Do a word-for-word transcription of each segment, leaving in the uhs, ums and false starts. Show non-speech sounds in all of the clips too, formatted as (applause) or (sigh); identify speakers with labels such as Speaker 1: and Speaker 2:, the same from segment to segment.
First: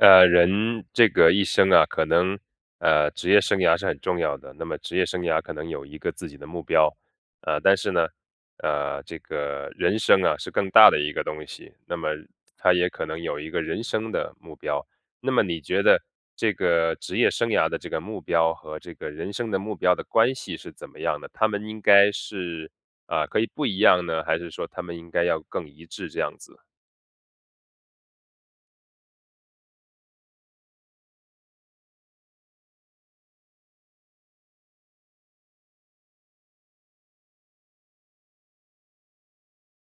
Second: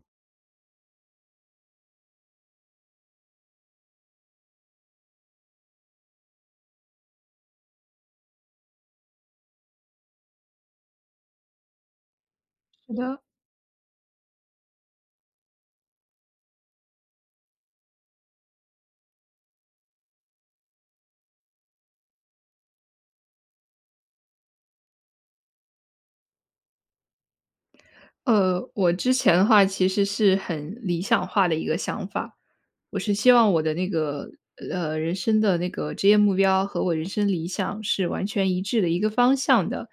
Speaker 1: 呃，人这个一生啊，可能，呃，职业生涯是很重要的。那么职业生涯可能有一个自己的目标。呃，但是呢，呃，这个人生啊，是更大的一个东西，那么它也
Speaker 2: 使
Speaker 1: 可
Speaker 2: 的。
Speaker 1: 能有一个人生的目标。那么你觉得这个职业生涯的这个目标，和这个人生的目标的关系是怎么样的？它们应该是，啊，可以不一样呢？还是说它们应该要更一致这样子。
Speaker 2: 呃，我之前的话，其实是很理想化的一个想法。我是希望我的那个，呃，人生的那个职业目标和我人生理想是完全一致的一个方向的。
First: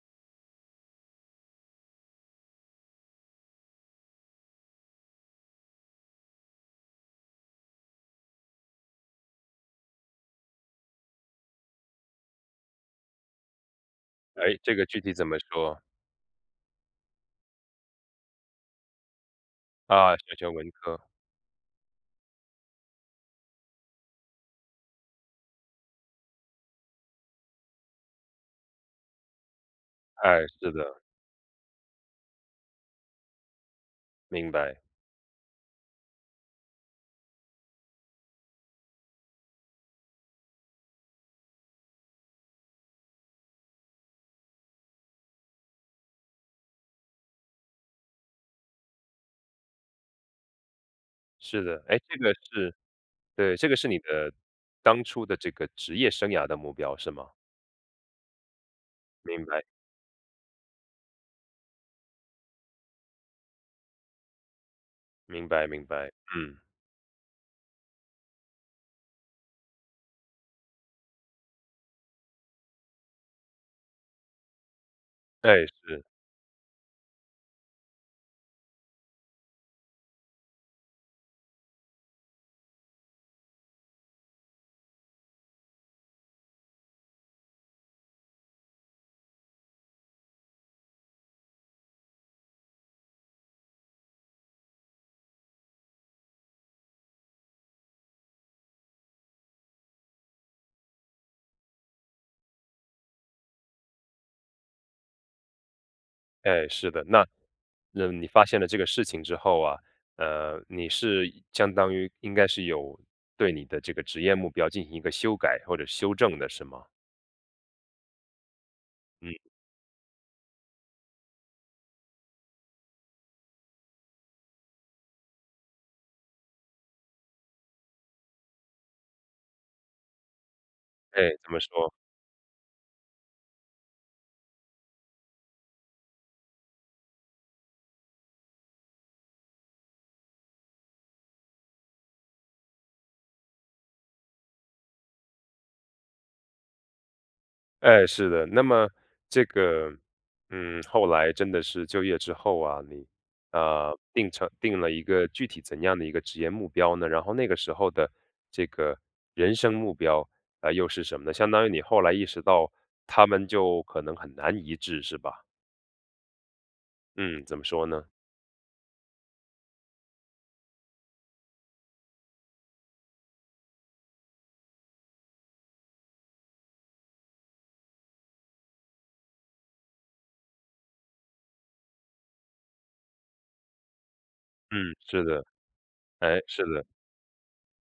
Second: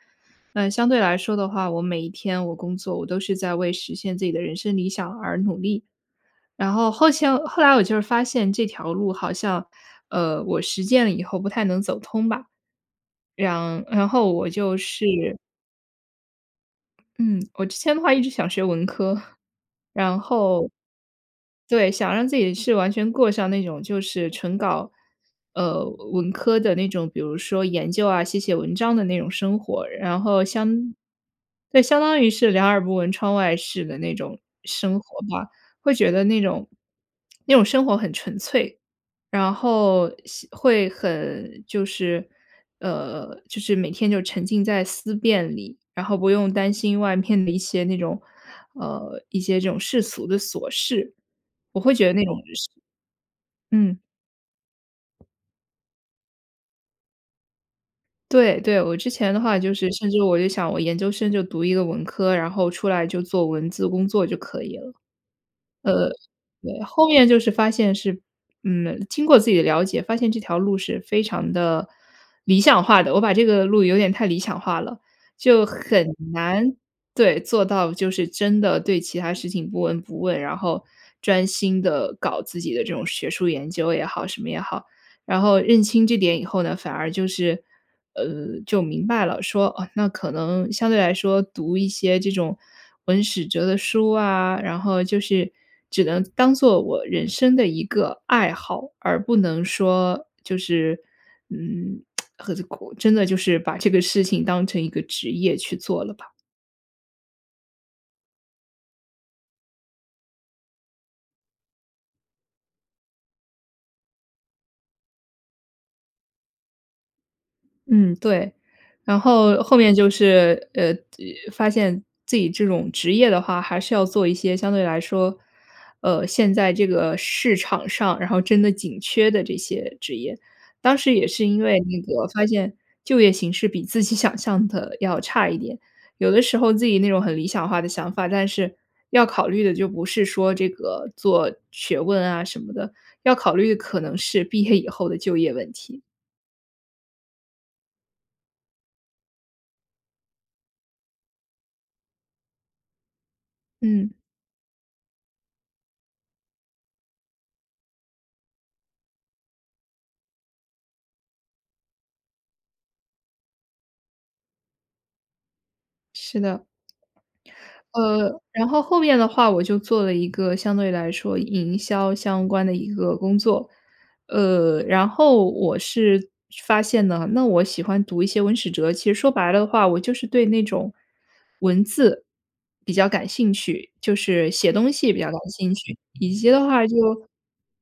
Speaker 2: 嗯相对来说的话，我每一天我工作我都是在为实现自己的人生理想而努力。然后，后迁后来我就是发现这条路好像，呃，我实践了以后不太能走通吧。让然后我
Speaker 1: 哎？这
Speaker 2: 就
Speaker 1: 个具体怎
Speaker 2: 是
Speaker 1: 么说？
Speaker 2: 嗯，我之前的话一直想学文科。(chuckles)
Speaker 1: 啊，
Speaker 2: 然
Speaker 1: 选选
Speaker 2: 后
Speaker 1: 文科。
Speaker 2: 对，想让自己是完全过上那种就是纯搞，呃，文科的那种，比如说研究啊、写写文章的那种生活。然
Speaker 1: 哎，
Speaker 2: 后
Speaker 1: 是
Speaker 2: 相
Speaker 1: 的。
Speaker 2: 对，相当于是两耳不闻窗外事的那种
Speaker 1: 明白。
Speaker 2: 生活吧。会觉得那种 (smacks lips) 那种生活很纯粹，然后像会很，就是，呃，就是每天就沉浸在思辨里，然后不用担心外面的一些那种，呃，一些这种世俗的琐事，
Speaker 1: 是
Speaker 2: 我
Speaker 1: 的。
Speaker 2: 会
Speaker 1: 哎？
Speaker 2: 觉得
Speaker 1: 这
Speaker 2: 那
Speaker 1: 个
Speaker 2: 种就是
Speaker 1: 是对，这个是
Speaker 2: 嗯。
Speaker 1: 你的当初的这个职业生涯的目标是吗？
Speaker 2: 对，对。我之前的
Speaker 1: 明
Speaker 2: 话
Speaker 1: 白。
Speaker 2: 就是甚至我有想我研究生就读一个文科，然后出来就做文字工作就可以了。呃，
Speaker 1: 明白，明白，嗯。
Speaker 2: 对。后面就是发现是嗯，经过自己的了解，发现这条路是非常的理想化的，我把这个路有点太理想化了。就
Speaker 1: 对，是。
Speaker 2: 很难对，做到就是真的对其他事情不闻不问，然后专心地搞自己的这种学术研究也好、什么也好。然后认清这点以后呢，反而就是，呃，就明白了，说，哦，那可能相对来说读一些这种文史哲的书啊，然后就是只能当做我人生的一个爱好，而不能说就是嗯，(tsk) 何苦，真的就是把这个事情当成一个职业去做了吧。
Speaker 1: 哎，是的。那，嗯，你发现了这个事情之后啊，呃，你是相当于应该是有对你的这个职业目标，进行一个修改或者是修正的，是吗？
Speaker 2: 嗯，对。然
Speaker 1: 嗯。
Speaker 2: 后后面就是，呃，发现自己这种职业的话，还是要做一些相对来说，呃，现在这个市场上，然后真的紧缺的这些职业。当时也
Speaker 1: 哎，
Speaker 2: 是
Speaker 1: 怎么
Speaker 2: 因为
Speaker 1: 说？
Speaker 2: 那个发现就业形势比自己想象的要差一点。有的时候自己那种很理想化的想法，但是，要考虑的就不是说这个做学问啊什么的，要考虑可能是毕业以后的就业问题。
Speaker 1: 哎，是的。那么这个，嗯，后来真的是就业之后啊，你，啊，
Speaker 2: 嗯。
Speaker 1: 定成定了一个具体怎样的一个职业目标呢？然后那个时候的，这个人生目标，呃，又是什么呢？相当于你后来意识到它们就可能很难一致是吧？
Speaker 2: 是的。
Speaker 1: 嗯，怎么说呢？
Speaker 2: 呃，然后后面的话，我就做了一个相对来说营销相关的一个工作。呃，然后我是发现呢，那我喜欢读一些文史哲，其实说白了的话，我就是对那种文字比较感兴趣，就是写东
Speaker 1: 嗯，
Speaker 2: 西比
Speaker 1: 是
Speaker 2: 较感
Speaker 1: 的，
Speaker 2: 兴趣，以
Speaker 1: 哎，
Speaker 2: 及
Speaker 1: 是
Speaker 2: 的
Speaker 1: 的。
Speaker 2: 话就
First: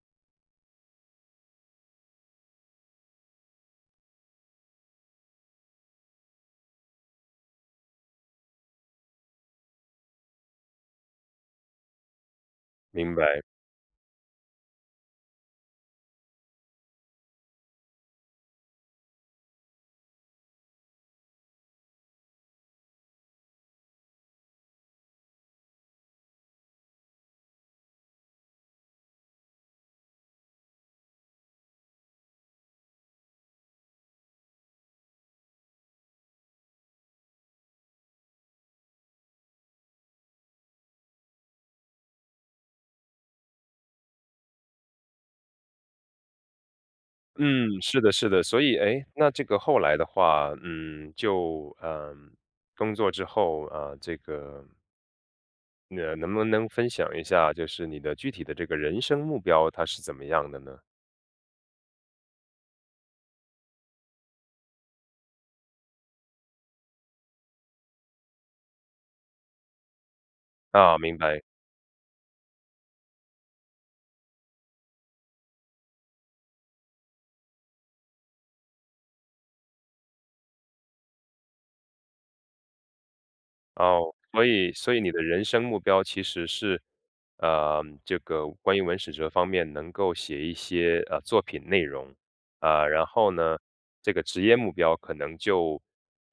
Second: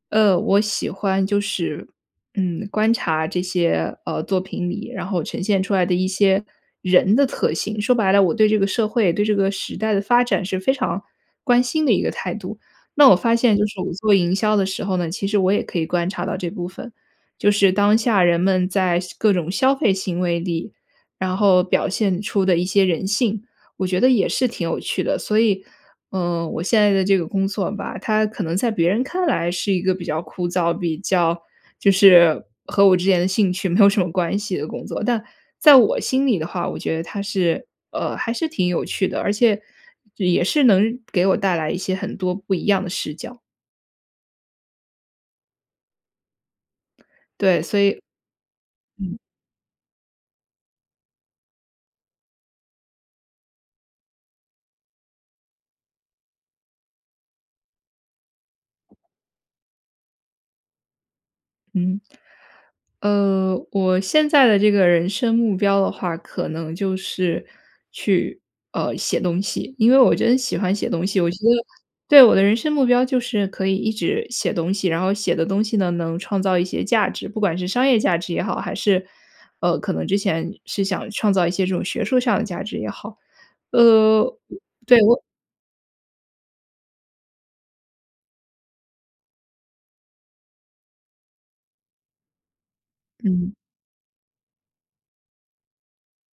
Speaker 2: 呃，我喜欢就是，嗯，观察这些，呃，作品里然后呈现出来的一些人的特性。说白了，我对这个社会、对这个时代地发展是非常关心的一个态度。那我
Speaker 1: 明
Speaker 2: 发
Speaker 1: 白。
Speaker 2: 现就是我做营销的时候呢，其实我也可以观察到这部分，就是当下人们在消各种消费行为里，然后表现出的一些人性，我觉得也是挺有趣的。所以，呃，我现在的这个工作吧，它可能在别人看来是一个比较枯燥，比较就是和我之前的兴趣没有什么关系的工作，但在我心里的话，我觉得它是，呃，还是挺有趣的，而且也是能给我带来一些很多不一样的视角。对，所
Speaker 1: 嗯，是
Speaker 2: 以
Speaker 1: 的，是的，所以诶，
Speaker 2: 嗯。
Speaker 1: 那这个后来的话，嗯，就，呃，工作之后，呃，这个呃，能不能分享一下，就是你的具体的这个人生目标，它是怎么样的呢？
Speaker 2: 嗯。呃，我现在的这个人生目标的话，可能就是去，呃，写东西，因为我真喜欢写
Speaker 1: 啊，
Speaker 2: 东
Speaker 1: 明
Speaker 2: 西，我觉
Speaker 1: 白。
Speaker 2: 得对，我的人生目标就是可以一直写东西，然后写的东西呢，能创造一些价值，不管是商业价值也好，还是，呃，可能之前是想创造一些这种学术上的价值也好。
Speaker 1: 哦，
Speaker 2: 呃，
Speaker 1: 所以，所
Speaker 2: 对，
Speaker 1: 以你
Speaker 2: 我
Speaker 1: 的人生目标其实是，呃，这个关于文史哲方面能够写一些，呃，作品内容。呃，然后
Speaker 2: 嗯。
Speaker 1: 呢，这个职业目标可能就，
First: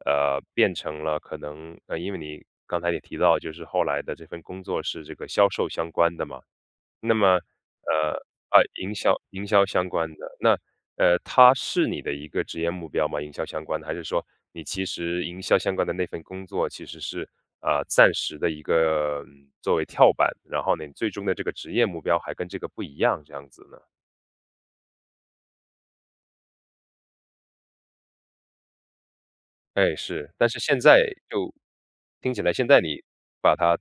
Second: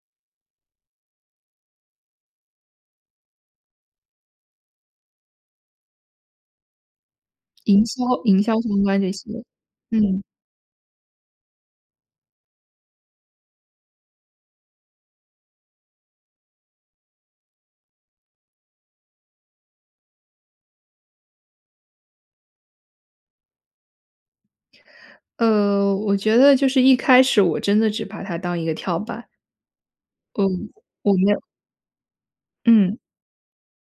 Speaker 1: 呃，变成了可能呃因为你刚才也提到，就是后来的这份工作是这个销售相关的嘛。那么，
Speaker 2: 营销
Speaker 1: 呃，
Speaker 2: 营销
Speaker 1: 啊
Speaker 2: 相
Speaker 1: 营
Speaker 2: 关这
Speaker 1: 销
Speaker 2: 些，
Speaker 1: 营销相关
Speaker 2: 嗯。
Speaker 1: 的，那，呃，它是你的一个职业目标吗？营销相关的，还是说你其实营销相关的那份工作其实是，啊，暂时的一个，嗯，作为跳板，然后你最终的这个职业目标还跟这个不一样，这样子呢？
Speaker 2: 呃，我觉得就是一开始我真的只把它当一个跳板。
Speaker 1: 哎，是。但是
Speaker 2: 嗯，
Speaker 1: 现在
Speaker 2: 我没有
Speaker 1: 就听起来现在
Speaker 2: 嗯。
Speaker 1: 你把它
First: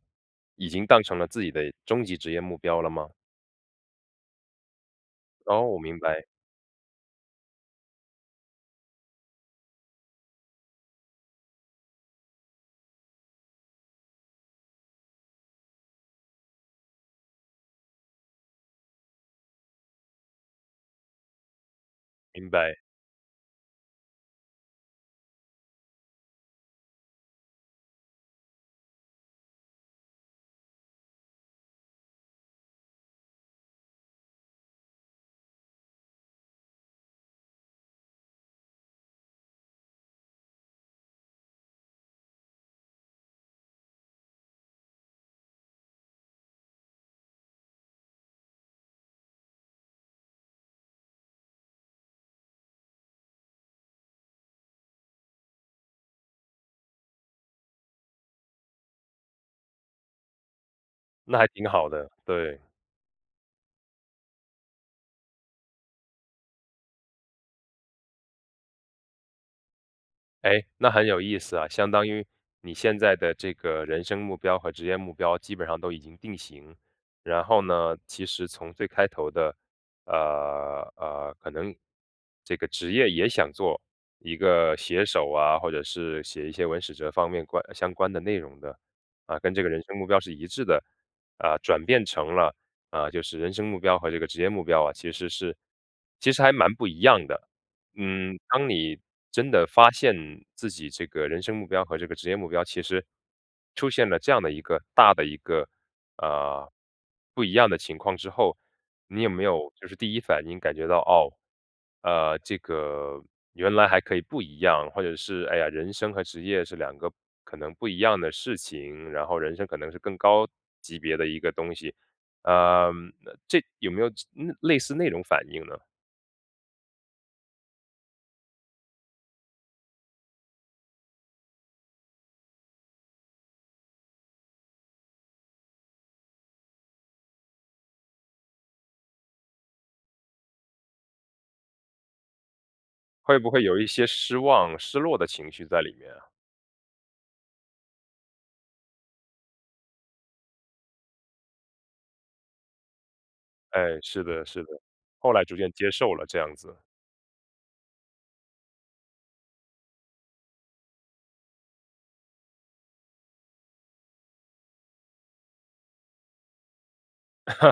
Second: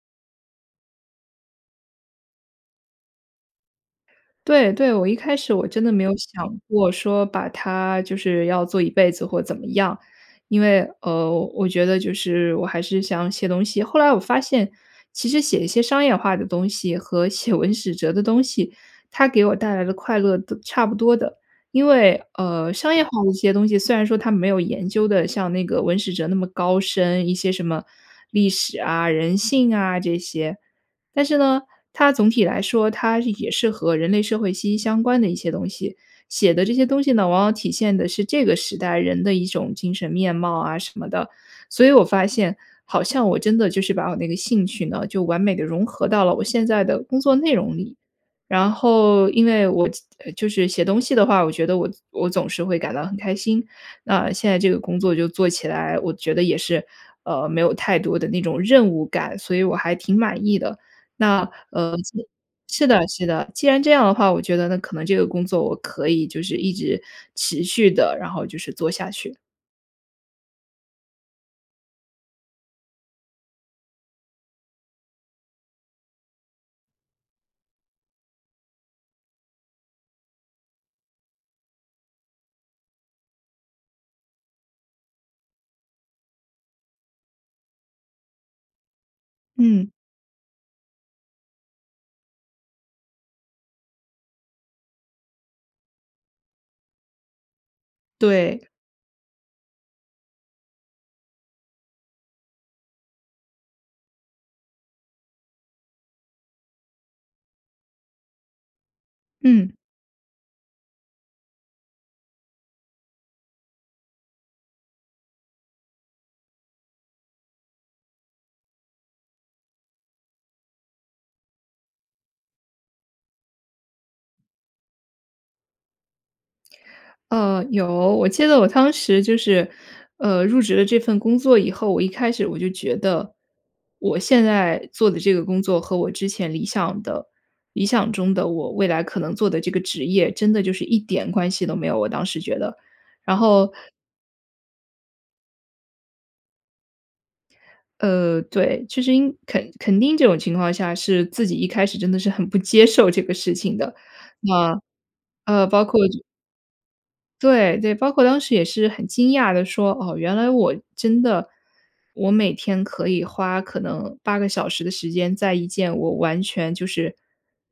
Speaker 1: 已经当成了自己的终极职业目标了吗？
Speaker 2: 对，对，我一开始我
Speaker 1: 哦，
Speaker 2: 真的
Speaker 1: 明
Speaker 2: 没有
Speaker 1: 白。
Speaker 2: 想过说把它就是要做一辈子或怎么样。因为，呃，我觉得就是我还是想写东西。后来我发现，其实写一些商业化的东西和写文史哲的东西，它给我带来的快乐都差不多的。因为，
Speaker 1: 明
Speaker 2: 呃，
Speaker 1: 白。
Speaker 2: 商业化的一些东西，虽然说它没有研究得像那个文史哲那么高深，一些什么历史啊、人性啊这些。但是呢，它总体来说，它也是和人类社会息息相关的一些东西。写的这些东西呢，往往体现的是这个时代人的一种精神面貌啊什么的。所以我发现好像我真的就是把我那个兴趣呢，就完美地融合到了我现在的工作内容里。然后，因为我就是写东西的话，我觉得我我总是会感到很开心，那现在这个工作就做起来，我觉得也是，呃，没有太多的那种任务感，所以我还挺满意的。
Speaker 1: 那还
Speaker 2: 那，
Speaker 1: 挺好
Speaker 2: 呃
Speaker 1: 的，
Speaker 2: 是
Speaker 1: 对。
Speaker 2: 是的，是的，既然这样的话，我觉得那可能这个工作我可以就是一直持续地，然后就是做下去。
Speaker 1: 哎，那很有意思啊，相当于你现在的这个人生目标和职业目标，基本上都已经定型。然后呢，其实从最开头的，呃，呃，可能这个职业也想做一个写手啊，或者是写一些文史哲方面关相关的内容的，啊，跟这个人
Speaker 2: 嗯。
Speaker 1: 生目标是一致的，啊，转变成了，啊，就是人生目标和这个职业目标啊，其实是其实还蛮不一样的。嗯，
Speaker 2: 对。
Speaker 1: 当你真的发现，自己这个人生目标和这个职业目标，其实出现了这样的一个，大的一个，呃，不一样的情况之后，你有没
Speaker 2: 嗯。
Speaker 1: 有就是第一反应感觉到，哦，呃，这个原来还可以不一样，或者是，哎呀，人生和职业是两个可能不一样的事情，然后人生可能是更高级别的一个东西，呃，这有没有这类似那种反应呢？
Speaker 2: 呃，有。我记得我当时就是，呃，入职了这份工作以后，我一开始我就觉得，我现在做的这个工作和我之前理想的理想中的我未来可能做的这个职业，真的就是一点关系都没有，我当时觉得。然
Speaker 1: 会不会
Speaker 2: 后
Speaker 1: 有一些失望、失落的情绪在里面啊？
Speaker 2: 呃，对。其实因肯肯定这种情况下，是自己一开始真的是很不接受这个事情的。
Speaker 1: 哎，是的，是的。
Speaker 2: 那，
Speaker 1: 后来逐
Speaker 2: 呃，
Speaker 1: 渐
Speaker 2: 包
Speaker 1: 接
Speaker 2: 括
Speaker 1: 受
Speaker 2: 就
Speaker 1: 了这样子。
Speaker 2: 对，对，包括当时也是很惊讶地说：“哦，原来我真的我每天可以花可能八个小时的时间，在一件我完全就是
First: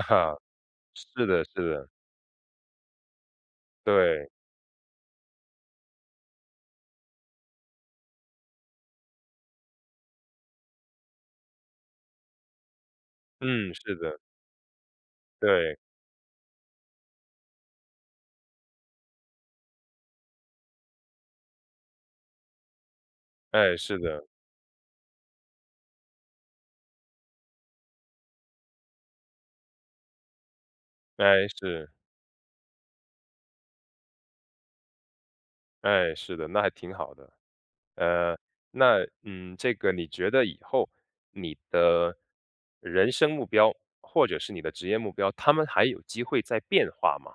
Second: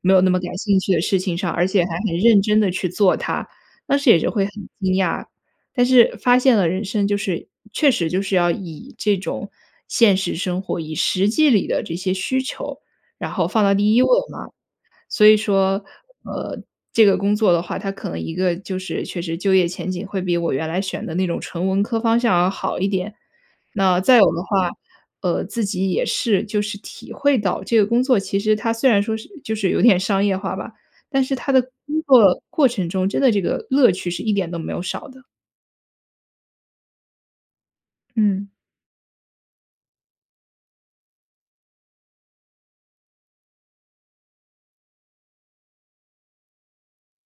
Speaker 2: 没有那么 感兴趣的事
Speaker 1: 是
Speaker 2: 情
Speaker 1: 的，
Speaker 2: 上，而
Speaker 1: 是
Speaker 2: 且
Speaker 1: 的。
Speaker 2: 还很认真地去做它。”当时也是
Speaker 1: 对。
Speaker 2: 会很惊讶。但是发现了人生就是确实就是要以这种现实生活、以实际里的这些需求，然后放到
Speaker 1: 嗯，
Speaker 2: 第
Speaker 1: 是
Speaker 2: 一卧
Speaker 1: 的。
Speaker 2: 嘛。所以
Speaker 1: 对。
Speaker 2: 说，呃，这个工作的话，它可能一个就是确实就业前景会比我原来选的那种纯文科方向要好一点。
Speaker 1: 哎，
Speaker 2: 那
Speaker 1: 是
Speaker 2: 再有
Speaker 1: 的。
Speaker 2: 的话，呃，自己也是就是体会到这个工作，其实它虽然说是就是有点商业化吧，但是
Speaker 1: 哎，
Speaker 2: 它的
Speaker 1: 是。
Speaker 2: 工作过程中，真的这个乐趣是一点都没有少的。
Speaker 1: 哎，是的，那还挺好的。呃，
Speaker 2: 嗯。
Speaker 1: 那嗯，这个你觉得以后，你的人生目标、或者是你的职业目标，它们还有机会再变化吗？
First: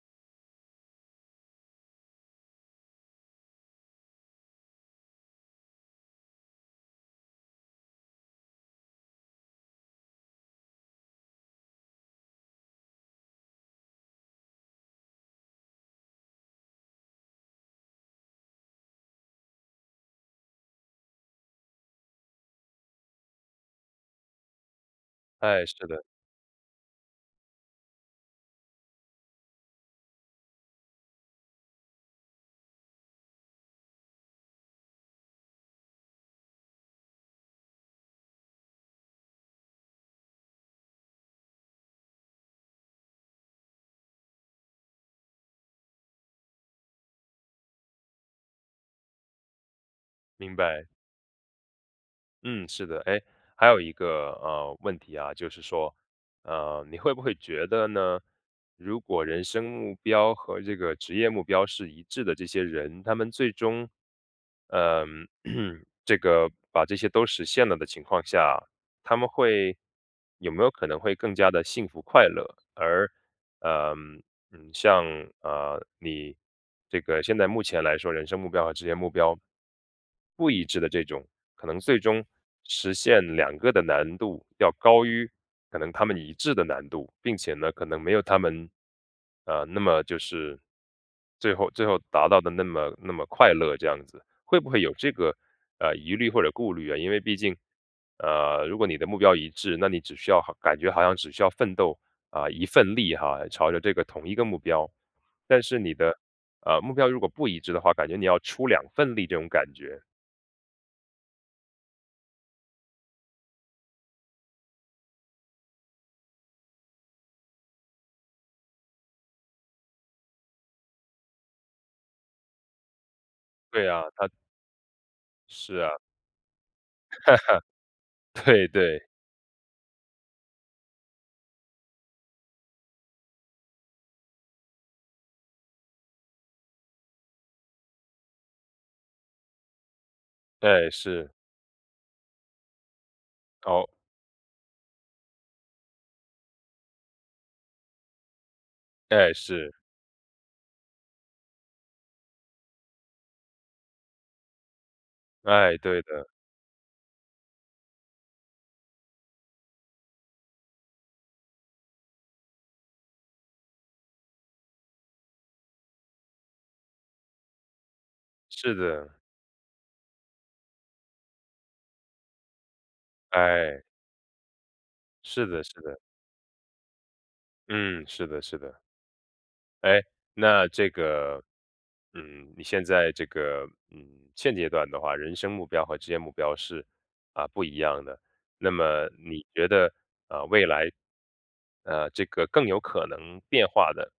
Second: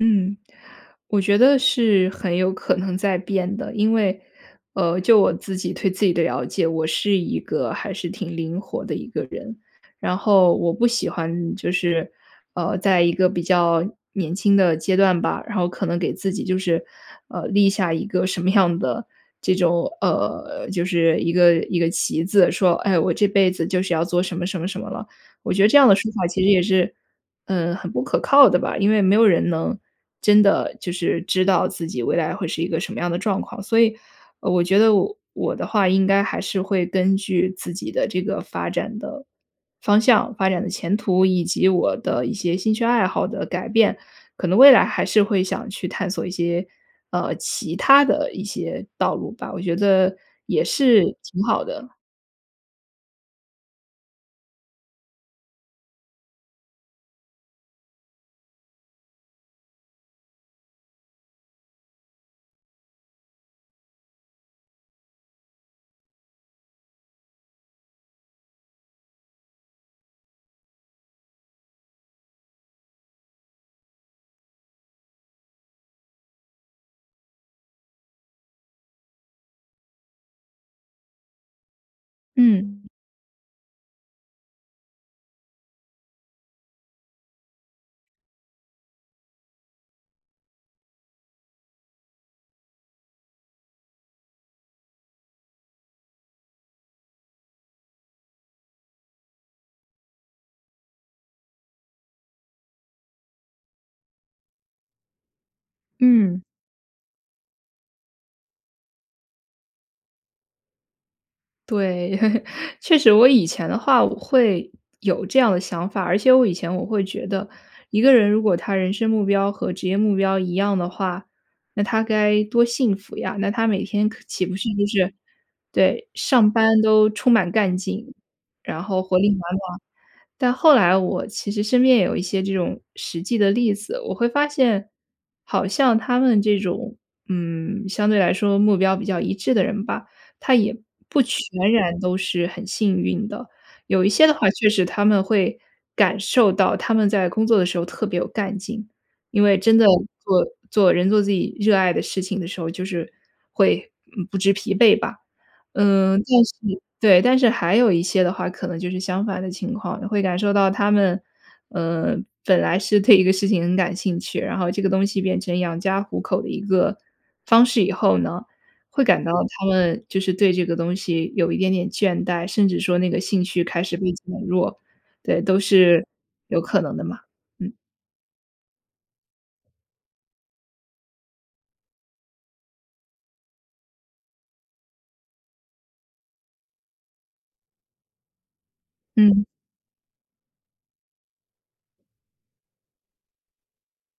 Speaker 2: 嗯，我觉得是很有可能在变的。因为，呃，就我自己对自己的了解，我是一个还是挺灵活的一个人。然后我不喜欢就是，呃，在一个比较年轻的阶段吧，然后可能给自己就是，呃，立下一个什么样的这种，呃，就是一个一个旗子说：“哎，我这辈子就是要做什么什么什么了。”我觉
Speaker 1: 哎，
Speaker 2: 得
Speaker 1: 是
Speaker 2: 这样的
Speaker 1: 的。
Speaker 2: 说法其实也是，呃，很不可靠的吧。因为没有人能真的就是知道自己未来会是一个什么样的状况。所以，呃我觉得我我的话应该还是会根据自己的这个发展的方向、发展的前途，以及我的一些兴趣爱好的改变，可能未来还是会想去探索一些，呃，其他的一些道路吧，我觉得
Speaker 1: 明
Speaker 2: 也
Speaker 1: 白。
Speaker 2: 是挺好的。
Speaker 1: 嗯，是的。诶，还有一个，呃，问题啊，就是说，呃，你会不会觉得呢，如果人生目标和这个职业目标是一致的这些人，他们最终，呃嗯，(clears throat) 这个把这些都实现了的情况下，他们会有没有可能会更加地幸福快乐？而，嗯，嗯像，呃，你这个现在目前来说，人生目标和职业目标不一致的这种，可能最终
Speaker 2: 嗯。
Speaker 1: 实现两个的难度，要高迂可能他们一致的难度。并且呢，可能没有他们，呃，那么就是最后最后达到的那么那么快乐这样子。会不会有这个，呃，疑虑或者顾虑呀？因为毕竟，呃，如果你的目标一致，那你只需要好感觉好像只需要奋斗，啊，一份力哈，朝着这个同一个目标。但是你的，
Speaker 2: 嗯。
Speaker 1: 呃，目标如果不一致的话，感觉你要出两份力这种感觉。
Speaker 2: 对，(chuckles) 确实我以前的话我会有这样的想法，而且我以前我会觉得，一个人如果他人生目标和职业目标一样的话，那他该多幸福呀，那他每
Speaker 1: 对啊，
Speaker 2: 天可
Speaker 1: 他
Speaker 2: 岂不是就是
Speaker 1: 是啊。
Speaker 2: 对，上班都充满干劲，
Speaker 1: (chuckles) 对，
Speaker 2: 然后
Speaker 1: 对。
Speaker 2: 活力满满。但后来我其实身边也有一些这种实际的例子，我会发现，好像他们这种，嗯，相对来说目标比较一致的人吧，他也
Speaker 1: 对，
Speaker 2: 不
Speaker 1: 是。
Speaker 2: 全然都是很幸运的。
Speaker 1: 哦。
Speaker 2: 有一些的话确实他们会感受到他们在工作的时候特别有干劲，
Speaker 1: 哎，
Speaker 2: 因为
Speaker 1: 是。
Speaker 2: 真的做做人做自己热爱的事情的时候，就是会，嗯，不知疲惫吧。
Speaker 1: 哎，对
Speaker 2: 嗯，
Speaker 1: 的。
Speaker 2: 但是对，但是还有一些的话，可能就是相反的情况的。会感受到他们，呃，本来是对一个事情很感兴趣，然后这个东西变成养家糊口的一个方式以后呢，
Speaker 1: 是
Speaker 2: 会
Speaker 1: 的。
Speaker 2: 感到他们就是对这个东西有一点点倦怠，甚至说那个兴趣
Speaker 1: 哎。
Speaker 2: 开始被减弱。对，
Speaker 1: 是
Speaker 2: 都
Speaker 1: 的，是的。
Speaker 2: 是有可能的嘛，嗯。
Speaker 1: 嗯，是的，是的。哎，那这个，嗯，你现在这个，嗯，现阶段的话，人生目标和职业目标是，啊，不一样的。那么
Speaker 2: 嗯。
Speaker 1: 你觉得，呃，未来，呃，这个更有可能变化的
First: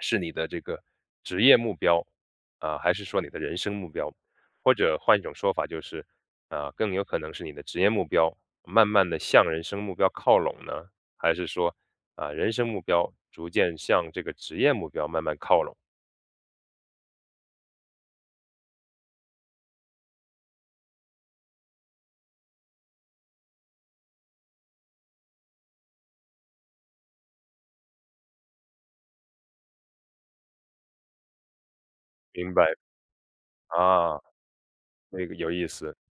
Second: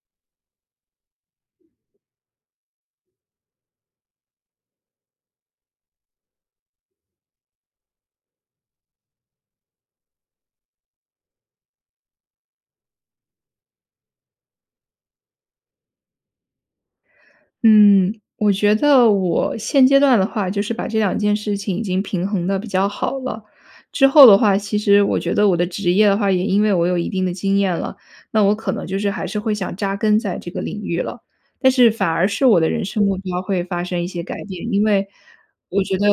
Speaker 1: 是你的这个职业目标，啊，还是说你的人生目标。或者换一种说法就是，啊，更有可能是你的职业目标，慢慢地向人生目标靠拢呢？还是说，啊人生目标逐渐向这个职业目标慢慢靠拢？
Speaker 2: 嗯，我觉得我现阶段的话，就是把这两件事情已经平衡得比较好了。之后的话，其实我觉得我的职业的话，也因为我有一定的经验了，那我可能就是还是会想扎根在这个领域了。但是反而是
Speaker 1: 明
Speaker 2: 我
Speaker 1: 白，
Speaker 2: 的人生目标会发生一
Speaker 1: 啊，
Speaker 2: 些改变，因为
Speaker 1: 那个有意
Speaker 2: 我
Speaker 1: 思。
Speaker 2: 觉得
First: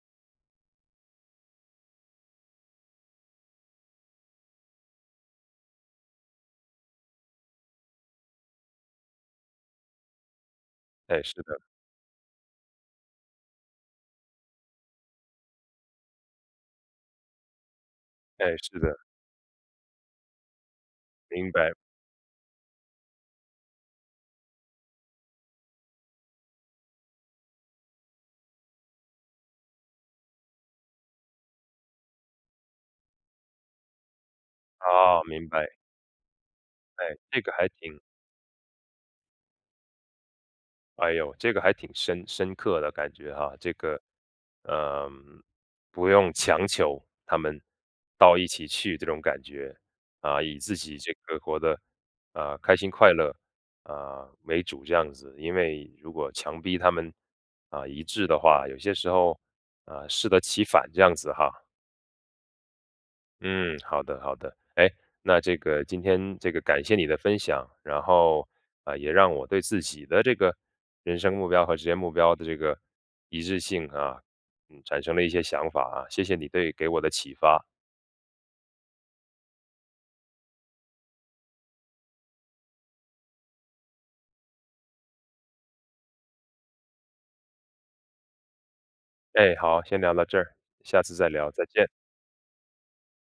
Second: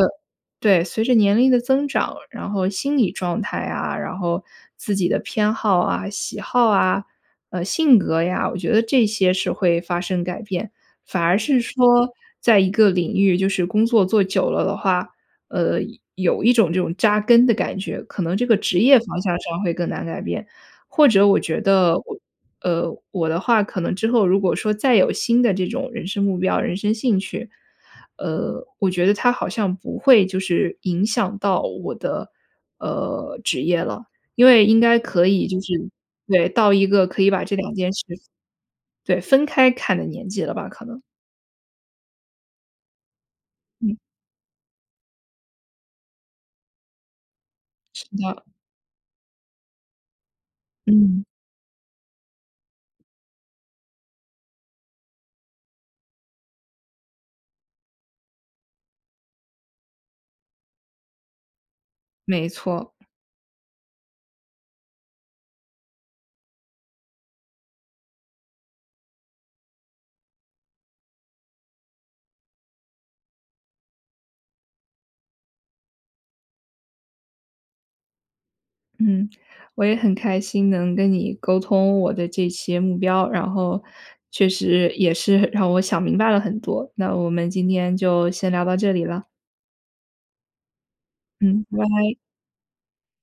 Speaker 2: 对，随着年龄的增长，然后心理状态啊，然后自己的偏好啊、喜好啊、呃，性格呀，我觉得这些是会发生改变。反
Speaker 1: 哎，是
Speaker 2: 而
Speaker 1: 的。
Speaker 2: 是说，在一个领域就是工作做久了的话，呃，有有一种这种扎根的感觉，可能
Speaker 1: 哎，
Speaker 2: 这个职
Speaker 1: 是的。
Speaker 2: 业方向上会更难改变。或者我
Speaker 1: 明
Speaker 2: 觉
Speaker 1: 白。
Speaker 2: 得我呃，我的话可能之后如果说再有新的这种人生目标、人生兴趣，呃，我觉得它好像不会就是影响到我的，呃，职业了。因为应该
Speaker 1: 啊，
Speaker 2: 可以
Speaker 1: 明
Speaker 2: 就是
Speaker 1: 白。
Speaker 2: 对，到一个
Speaker 1: 哎，
Speaker 2: 可以
Speaker 1: 这
Speaker 2: 把
Speaker 1: 个
Speaker 2: 这
Speaker 1: 还
Speaker 2: 两件
Speaker 1: 挺
Speaker 2: 事分对，分开看的年纪了吧，可能。
Speaker 1: 哎哟，这个还挺深深刻的感觉啊。这
Speaker 2: 嗯。
Speaker 1: 个，呃，不用强求他们
Speaker 2: 是
Speaker 1: 到
Speaker 2: 的。
Speaker 1: 一起去这种感觉。啊，以自己这
Speaker 2: 嗯。
Speaker 1: 个活得，啊，开心快乐，啊，为主这样子。因为如果强逼他们，啊，一致的话，有些时候，呃，适得其反这样子哈。
Speaker 2: 没错。
Speaker 1: 嗯，好的，好的。哎？那这个今天这个感谢你的分享。然后，呃，也让我对自己的这个人生目标和职业目标的这个一致性啊，嗯，产生了一些想法啊，谢谢你对给我的启发。
Speaker 2: 嗯，我也很开心能跟你沟通我的这些目标，然后，确实也是让我想明白了很多，那我们今天就先聊到这里了。
Speaker 1: 哎，好，先聊到这儿，下次再聊，
Speaker 2: 嗯，
Speaker 1: 再见。
Speaker 2: 歪。